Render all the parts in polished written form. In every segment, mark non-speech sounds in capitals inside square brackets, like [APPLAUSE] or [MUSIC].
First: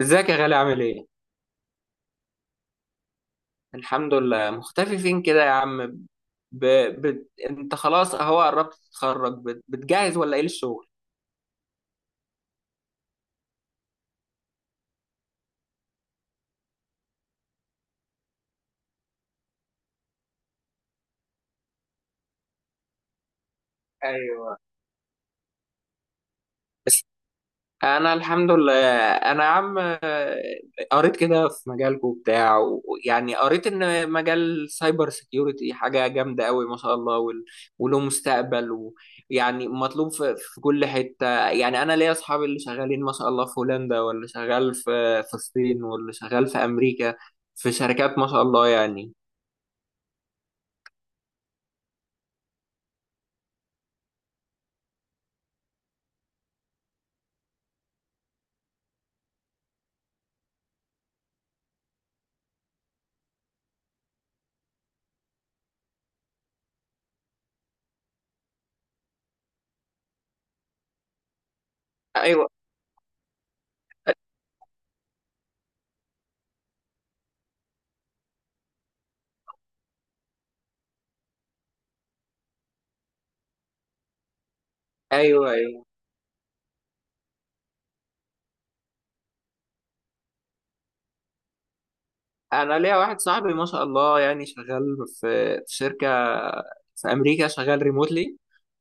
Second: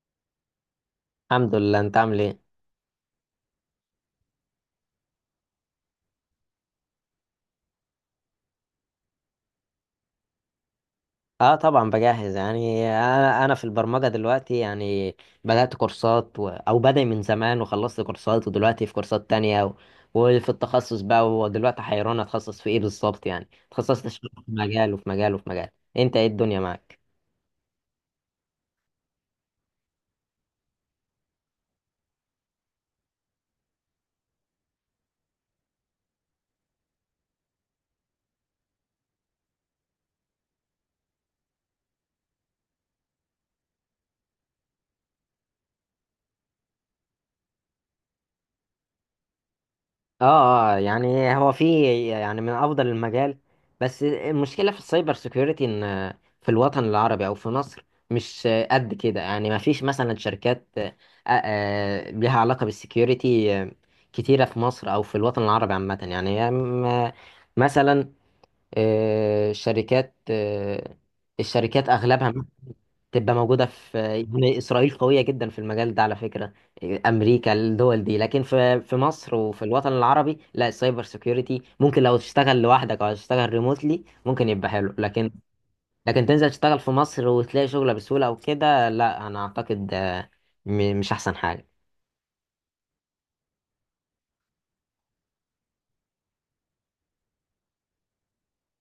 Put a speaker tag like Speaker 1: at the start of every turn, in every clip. Speaker 1: ازيك يا غالي عامل ايه؟
Speaker 2: الحمد لله، انت عامل ايه؟
Speaker 1: الحمد لله مختفي فين كده يا عم؟ ب... انت خلاص اهو قربت تتخرج، بتجهز ولا ايه للشغل؟
Speaker 2: اه طبعا بجهز، يعني انا في البرمجه دلوقتي. يعني بدات كورسات و... او بدأ من زمان وخلصت كورسات، ودلوقتي في كورسات تانية وفي التخصص بقى، ودلوقتي حيران اتخصص في ايه بالظبط. يعني اتخصصت في
Speaker 1: ايوه.
Speaker 2: مجال وفي مجال وفي مجال. انت ايه الدنيا معاك؟
Speaker 1: انا الحمد لله. انا يا عم، قريت كده في مجالكم وبتاع، ويعني قريت ان مجال سايبر سيكيورتي حاجه جامده قوي ما شاء الله، وله مستقبل، ويعني مطلوب في كل حته. يعني انا ليا اصحابي اللي شغالين ما شاء الله في هولندا، واللي شغال في الصين، واللي شغال في امريكا، في شركات ما شاء الله يعني.
Speaker 2: اه. يعني هو يعني من افضل المجال، بس المشكله في السايبر سيكيورتي ان في الوطن العربي او في مصر مش قد كده. يعني ما فيش مثلا شركات ليها علاقه بالسيكيورتي، كتيره في مصر او في الوطن العربي عامه. يعني هي مثلا شركات، الشركات اغلبها
Speaker 1: ايوه.
Speaker 2: تبقى موجودة في، يعني إسرائيل قوية جدا في المجال ده على فكرة، أمريكا، الدول دي. لكن في في مصر وفي الوطن العربي لا، السايبر سيكيورتي ممكن لو تشتغل لوحدك أو تشتغل ريموتلي ممكن يبقى حلو، لكن
Speaker 1: ايوه. ايوه.
Speaker 2: لكن تنزل تشتغل في مصر وتلاقي شغلة بسهولة أو كده لا. أنا أعتقد مش أحسن حاجة.
Speaker 1: انا ليا واحد صاحبي ما شاء الله، يعني شغال في شركه في امريكا، شغال ريموتلي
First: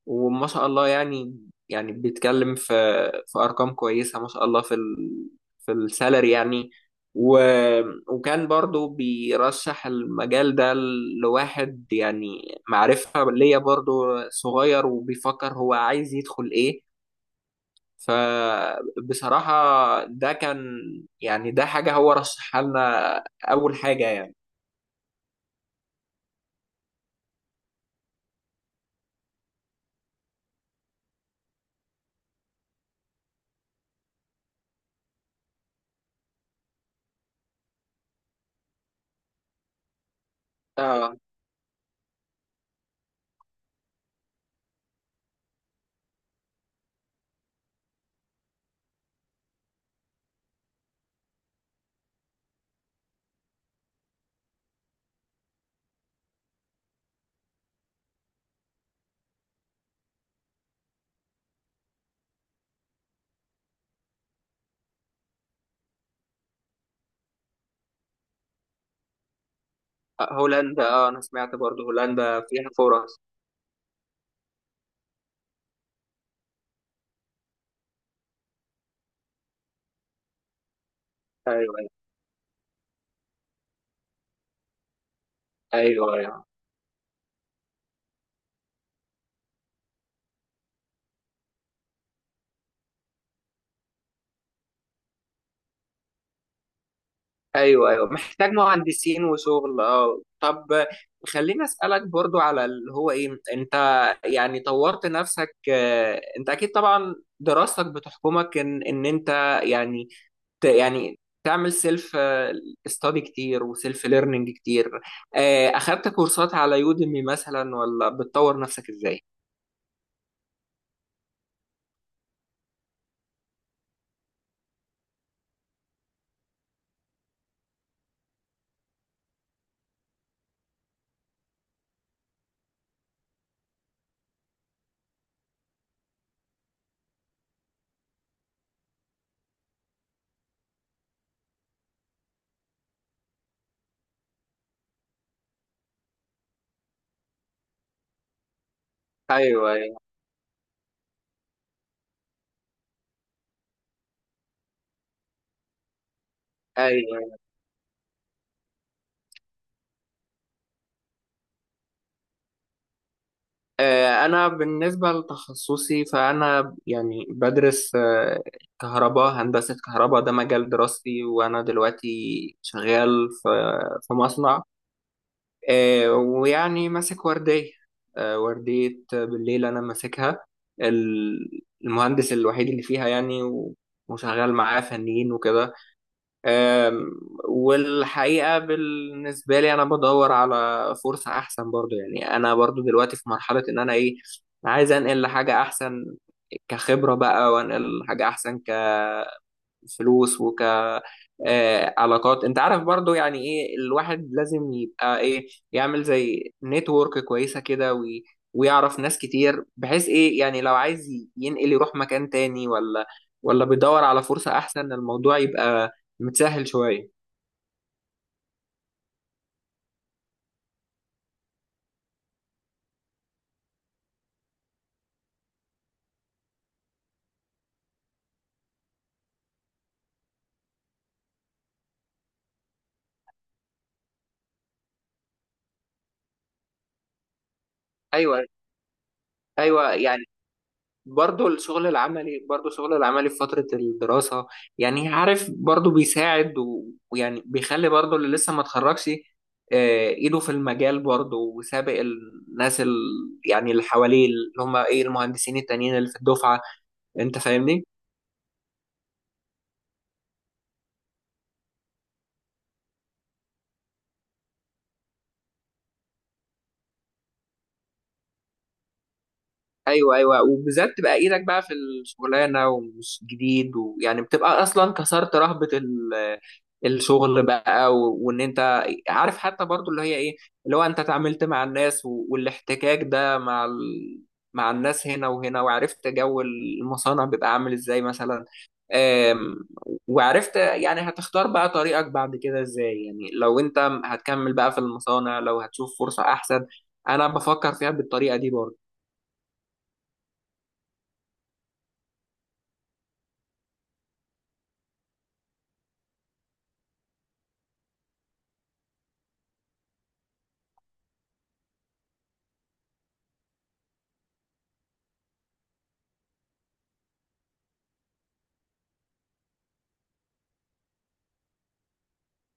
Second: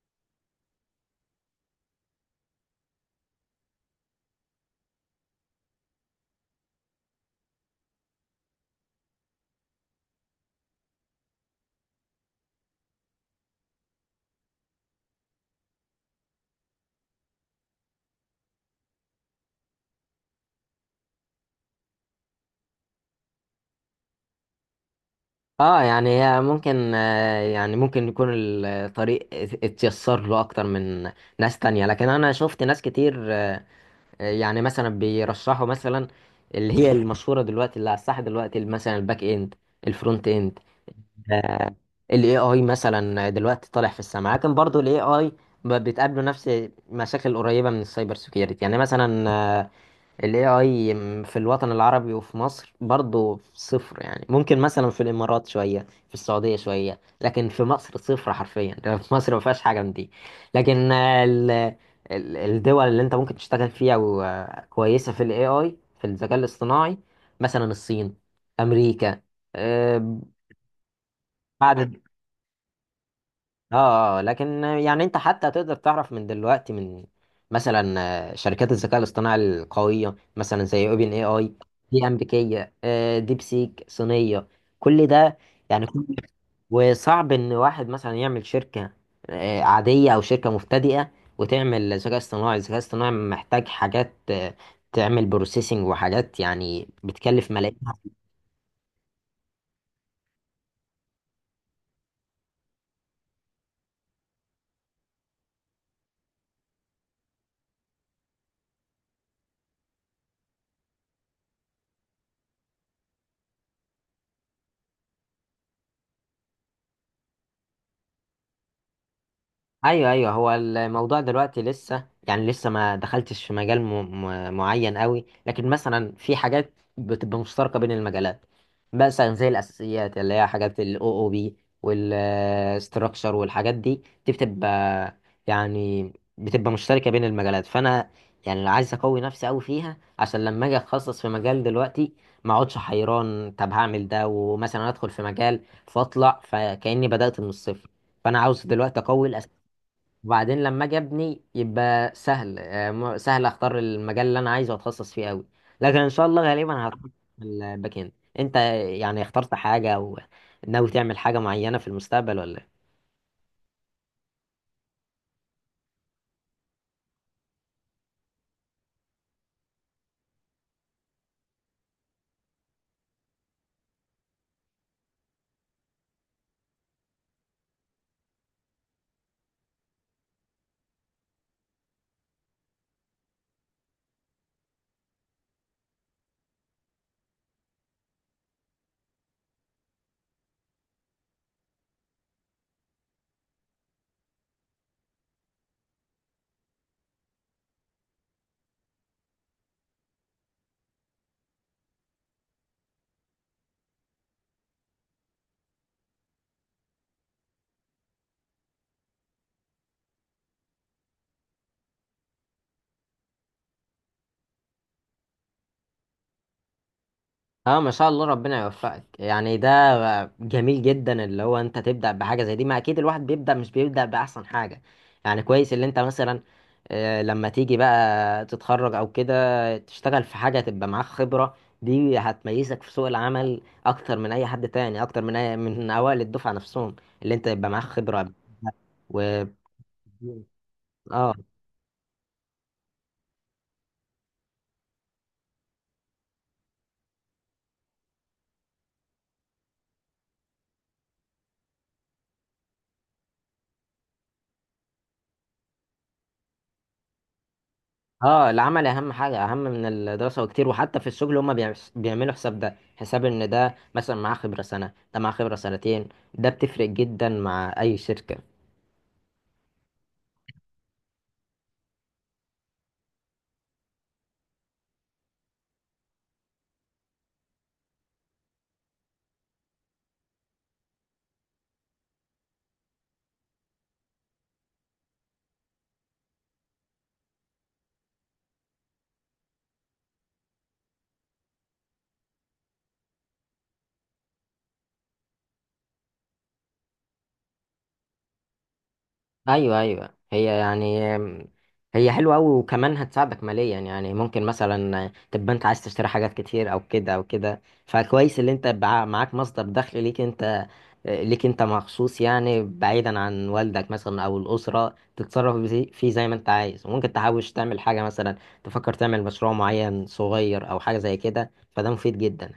Speaker 1: وما شاء الله يعني بيتكلم في ارقام كويسه ما شاء الله، في السالري يعني. و وكان برضو بيرشح المجال ده لواحد، يعني معرفه ليا برضو، صغير وبيفكر هو عايز يدخل ايه. فبصراحه ده كان، يعني ده حاجه هو رشحها لنا اول حاجه يعني.
Speaker 2: اه يعني هي ممكن، يعني ممكن يكون الطريق اتيسر له اكتر من ناس تانية، لكن انا شفت ناس كتير يعني مثلا بيرشحوا مثلا اللي هي المشهوره دلوقتي، اللي على الساحه دلوقتي، مثلا الباك اند، الفرونت اند،
Speaker 1: اه،
Speaker 2: آه، ال AI مثلا دلوقتي طالع في السماء. لكن برضو ال AI بتقابله نفس مشاكل قريبة من السايبر سيكيورتي. يعني مثلا ال AI في الوطن العربي وفي مصر برضو صفر. يعني ممكن مثلا في الإمارات شوية، في السعودية شوية، لكن في مصر صفر حرفيا. [LAUGHS] في مصر ما فيهاش حاجة من دي، لكن ال- الدول اللي انت ممكن تشتغل فيها وكويسة في ال AI في الذكاء الاصطناعي، مثلا الصين، أمريكا، آه،
Speaker 1: هولندا. اه، انا سمعت برضو
Speaker 2: بعد.
Speaker 1: هولندا فيها فرص.
Speaker 2: اه اه، لكن يعني انت حتى تقدر تعرف من دلوقتي من مثلا شركات الذكاء الاصطناعي القوية، مثلا زي اوبن اي اي،
Speaker 1: ايوه.
Speaker 2: دي امريكية، ديب سيك صينية. كل ده، يعني
Speaker 1: ايوه.
Speaker 2: وصعب ان واحد مثلا يعمل شركة عادية او شركة مبتدئة وتعمل ذكاء اصطناعي. الذكاء الاصطناعي محتاج حاجات تعمل بروسيسنج وحاجات، يعني بتكلف ملايين.
Speaker 1: ايوه. ايوه، محتاج مهندسين وشغل. اه، طب خليني اسالك برضو على اللي هو ايه انت، يعني طورت نفسك انت اكيد طبعا دراستك بتحكمك ان انت يعني، يعني تعمل سيلف استادي كتير وسيلف ليرنينج كتير. اخدت كورسات على يوديمي مثلا ولا بتطور نفسك ازاي؟
Speaker 2: ايوه ايوه. هو الموضوع دلوقتي لسه، يعني لسه ما دخلتش في مجال معين قوي، لكن مثلا في حاجات بتبقى مشتركه بين المجالات، مثلا زي الاساسيات اللي هي حاجات الاو او بي والاستراكشر والحاجات دي، دي يعني بتبقى مشتركه بين المجالات. فانا يعني لو عايز اقوي نفسي قوي فيها، عشان لما اجي اتخصص في مجال دلوقتي ما اقعدش حيران. طب هعمل ده، ومثلا ادخل في مجال فاطلع فكاني بدات من الصفر. فانا عاوز دلوقتي اقوي،
Speaker 1: ايوه. ايوه.
Speaker 2: وبعدين لما اجي ابني يبقى سهل، سهل اختار المجال اللي انا عايزه واتخصص فيه قوي. لكن ان شاء الله غالبا هتخصص
Speaker 1: ايوه.
Speaker 2: في الباك اند. انت يعني اخترت حاجه او ناوي تعمل حاجه معينه في المستقبل ولا؟
Speaker 1: أنا بالنسبة لتخصصي فأنا يعني بدرس، آه، كهرباء هندسة كهرباء، ده مجال دراستي. وأنا دلوقتي شغال في مصنع، ويعني ماسك وردية، وردية بالليل أنا ماسكها، المهندس الوحيد اللي فيها يعني، وشغال معاه فنيين وكده. أم، والحقيقة بالنسبة لي أنا بدور على فرصة أحسن برضو. يعني أنا برضو دلوقتي في مرحلة إن أنا إيه، عايز أنقل لحاجة أحسن كخبرة بقى، وأنقل لحاجة أحسن كفلوس، علاقات. أنت عارف برضو يعني إيه، الواحد لازم يبقى إيه، يعمل زي نتورك كويسة كده ويعرف ناس كتير، بحيث إيه يعني لو عايز ينقل يروح مكان تاني، ولا بيدور على فرصة أحسن، الموضوع يبقى متسهل شوية.
Speaker 2: اه ما شاء الله، ربنا يوفقك. يعني ده جميل جدا اللي هو انت تبدأ بحاجة زي دي. ما اكيد الواحد بيبدأ، مش بيبدأ بأحسن حاجة. يعني كويس اللي انت مثلا لما تيجي بقى تتخرج او كده تشتغل في حاجة تبقى معاك خبرة، دي هتميزك في سوق العمل اكتر من اي حد تاني، اكتر من أي من اوائل الدفعة نفسهم، اللي انت يبقى معاك خبرة
Speaker 1: ايوه.
Speaker 2: و اه
Speaker 1: ايوه يعني.
Speaker 2: بالظبط.
Speaker 1: برضو الشغل العملي في فتره الدراسه، يعني عارف برضو بيساعد ويعني بيخلي برضو اللي لسه ما اتخرجش، ايده في المجال برضو وسابق الناس يعني اللي حواليه، اللي هم ايه المهندسين التانيين اللي في الدفعه، انت فاهمني؟
Speaker 2: اه، العمل اهم حاجه، اهم من الدراسه وكتير. وحتى في الشغل هما بيعملوا حساب، ده حساب ان ده مثلا معاه خبره سنه، ده معاه خبره سنتين، ده بتفرق جدا مع اي شركه.
Speaker 1: ايوه. ايوه، وبالذات تبقى ايدك بقى في الشغلانه ومش جديد، ويعني بتبقى اصلا كسرت رهبه الشغل بقى، وان انت عارف حتى برضو اللي هي ايه، اللي هو انت اتعاملت مع الناس والاحتكاك ده مع مع الناس هنا وهنا، وعرفت جو المصانع بيبقى عامل ازاي مثلا. آم، وعرفت يعني هتختار بقى طريقك بعد كده ازاي، يعني لو انت هتكمل بقى في المصانع، لو هتشوف فرصة احسن. انا بفكر فيها بالطريقة دي برضو.
Speaker 2: ايوه ايوه. هي يعني هي حلوه قوي، وكمان هتساعدك ماليا. يعني ممكن مثلا تبقى انت عايز تشتري حاجات كتير او كده او كده، فكويس اللي انت معاك مصدر دخل ليك انت، ليك انت مخصوص، يعني بعيدا عن والدك مثلا او الاسره، تتصرف بزي- فيه زي ما انت عايز. وممكن تحوش تعمل حاجه، مثلا تفكر تعمل مشروع معين صغير او حاجه زي كده، فده مفيد جدا.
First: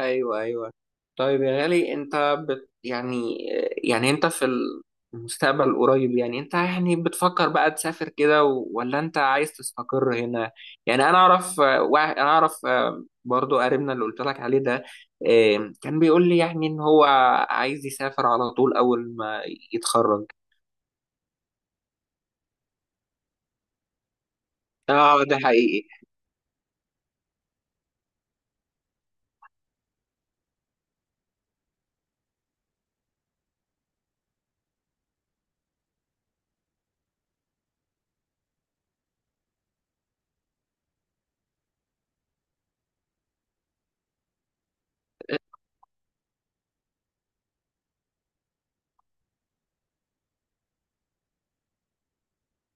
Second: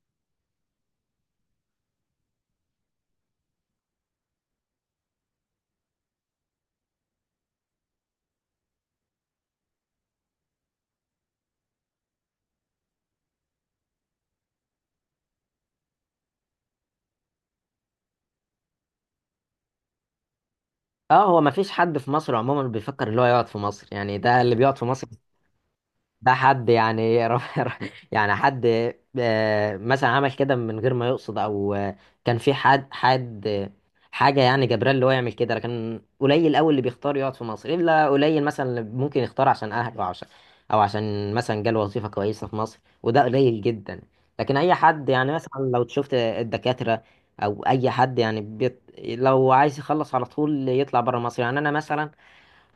Speaker 1: ايوه. ايوه، طيب يا غالي انت يعني، يعني انت في المستقبل القريب، يعني انت يعني بتفكر بقى تسافر كده ولا انت عايز تستقر هنا؟ يعني انا اعرف برضو قريبنا اللي قلت لك عليه ده، كان بيقول لي يعني ان هو عايز يسافر على طول اول ما يتخرج.
Speaker 2: اه هو مفيش حد في مصر عموما بيفكر اللي هو يقعد في مصر. يعني ده اللي بيقعد في مصر
Speaker 1: اه، ده حقيقي.
Speaker 2: ده حد يعني [LAUGHS] يعني حد مثلا عمل كده من غير ما يقصد، او كان في حد حاجه، يعني جبران اللي هو يعمل كده. لكن قليل قوي اللي بيختار يقعد في مصر، الا قليل مثلا اللي ممكن يختار عشان اهله او عشان او عشان مثلا جاله وظيفه كويسه في مصر، وده قليل جدا. لكن اي حد يعني مثلا لو شفت الدكاتره او اي حد، يعني بيت لو عايز يخلص على طول يطلع بره مصر. يعني انا مثلا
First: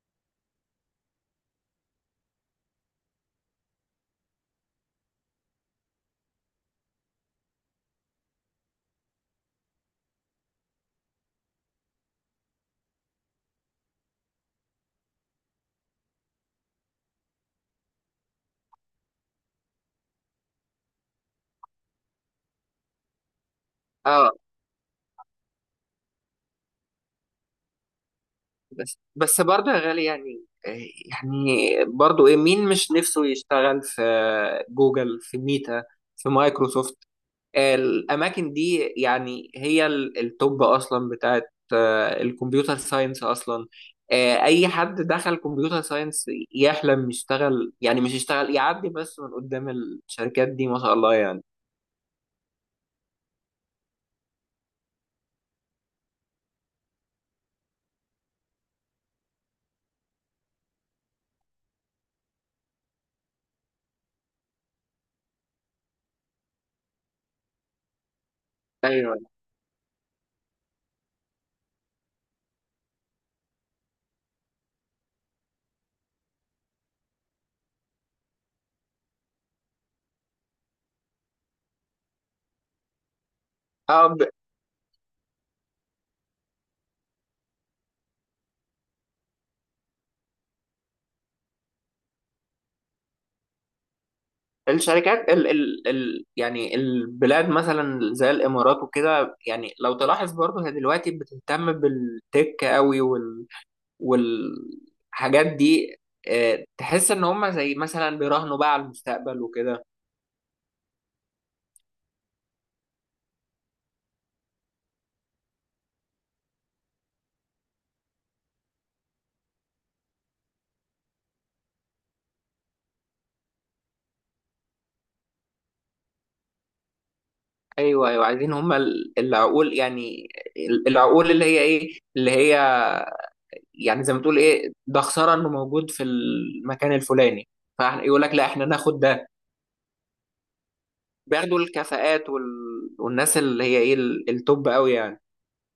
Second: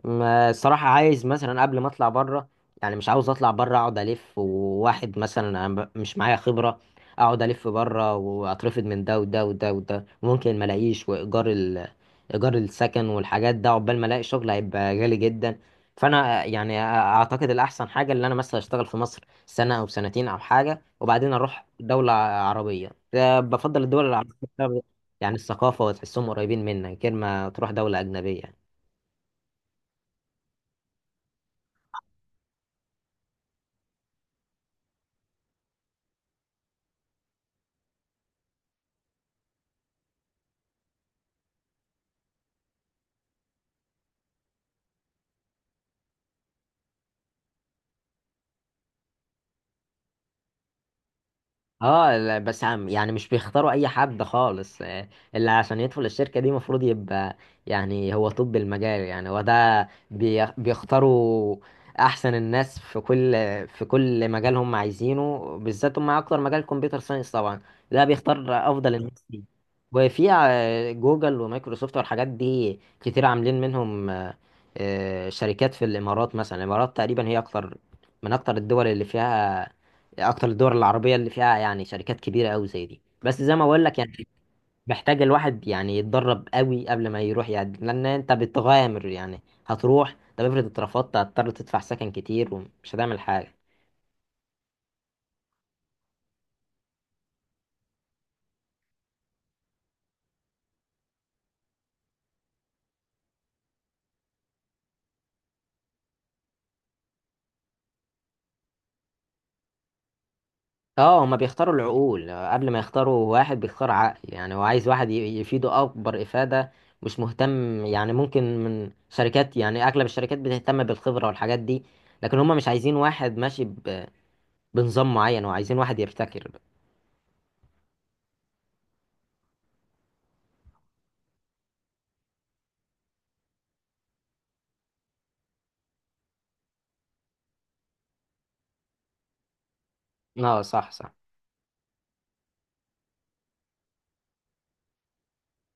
Speaker 2: ما الصراحة عايز مثلا قبل ما اطلع بره، يعني مش عاوز اطلع بره اقعد الف وواحد مثلا انا مش معايا خبرة، اقعد الف بره واترفض من ده وده وده وده، ممكن ما الاقيش، وايجار ايجار السكن والحاجات ده عقبال ما الاقي شغل هيبقى غالي جدا. فانا يعني اعتقد الاحسن حاجة اللي انا مثلا اشتغل في مصر سنة او سنتين او حاجة، وبعدين اروح دولة عربية. ده بفضل الدول العربية
Speaker 1: اه،
Speaker 2: بسبب يعني الثقافة، وتحسهم قريبين منك غير ما تروح دولة أجنبية.
Speaker 1: بس برضه يا غالي يعني، يعني برضه ايه، مين مش نفسه يشتغل في جوجل، في ميتا، في مايكروسوفت؟ الاماكن دي يعني هي التوب اصلا بتاعت الكمبيوتر ساينس اصلا. اي حد دخل كمبيوتر ساينس يحلم يشتغل، يعني مش يشتغل، يعدي بس من قدام الشركات دي ما شاء الله يعني.
Speaker 2: اه لا، بس عم يعني مش بيختاروا اي حد خالص. اللي عشان يدخل الشركة دي المفروض يبقى يعني هو طب المجال يعني هو ده بيختاروا احسن الناس في كل في كل مجال هم عايزينه، بالذات هم اكتر مجال كمبيوتر ساينس طبعا ده بيختار افضل
Speaker 1: ايوه.
Speaker 2: الناس دي. وفي جوجل ومايكروسوفت والحاجات دي كتير عاملين منهم شركات في الامارات. مثلا الامارات تقريبا هي اكتر من اكتر الدول اللي فيها، اكتر الدول العربيه اللي فيها يعني شركات كبيره قوي زي دي. بس زي ما بقول لك
Speaker 1: اه،
Speaker 2: يعني محتاج الواحد يعني يتدرب قوي قبل ما يروح، يعني لان انت بتغامر. يعني هتروح، طب افرض اترفضت، هتضطر تدفع سكن كتير ومش هتعمل حاجه.
Speaker 1: الشركات ال، يعني البلاد مثلا زي الامارات وكده، يعني لو تلاحظ برضه هي دلوقتي بتهتم بالتك قوي والحاجات دي، تحس ان هم زي مثلا بيراهنوا بقى على المستقبل وكده.
Speaker 2: اه، هما بيختاروا العقول قبل ما يختاروا. واحد بيختار عقل، يعني هو عايز واحد يفيده اكبر افاده، مش مهتم. يعني ممكن من شركات، يعني اغلب الشركات بتهتم بالخبره والحاجات دي، لكن هما مش عايزين واحد ماشي بنظام معين، وعايزين واحد يبتكر.
Speaker 1: ايوه. ايوه، عايزين هم العقول يعني، العقول اللي هي ايه اللي هي يعني زي ما تقول ايه، ده خساره انه موجود في المكان الفلاني، فيقول لك لا احنا ناخد ده.
Speaker 2: اه صح صح.
Speaker 1: بياخدوا الكفاءات والناس اللي هي ايه التوب قوي يعني.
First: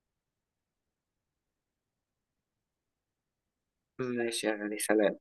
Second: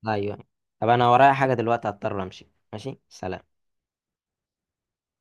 Speaker 2: ايوه. طب انا ورايا حاجة دلوقتي، هضطر امشي. ماشي، سلام.
Speaker 1: ماشي يعني سلام.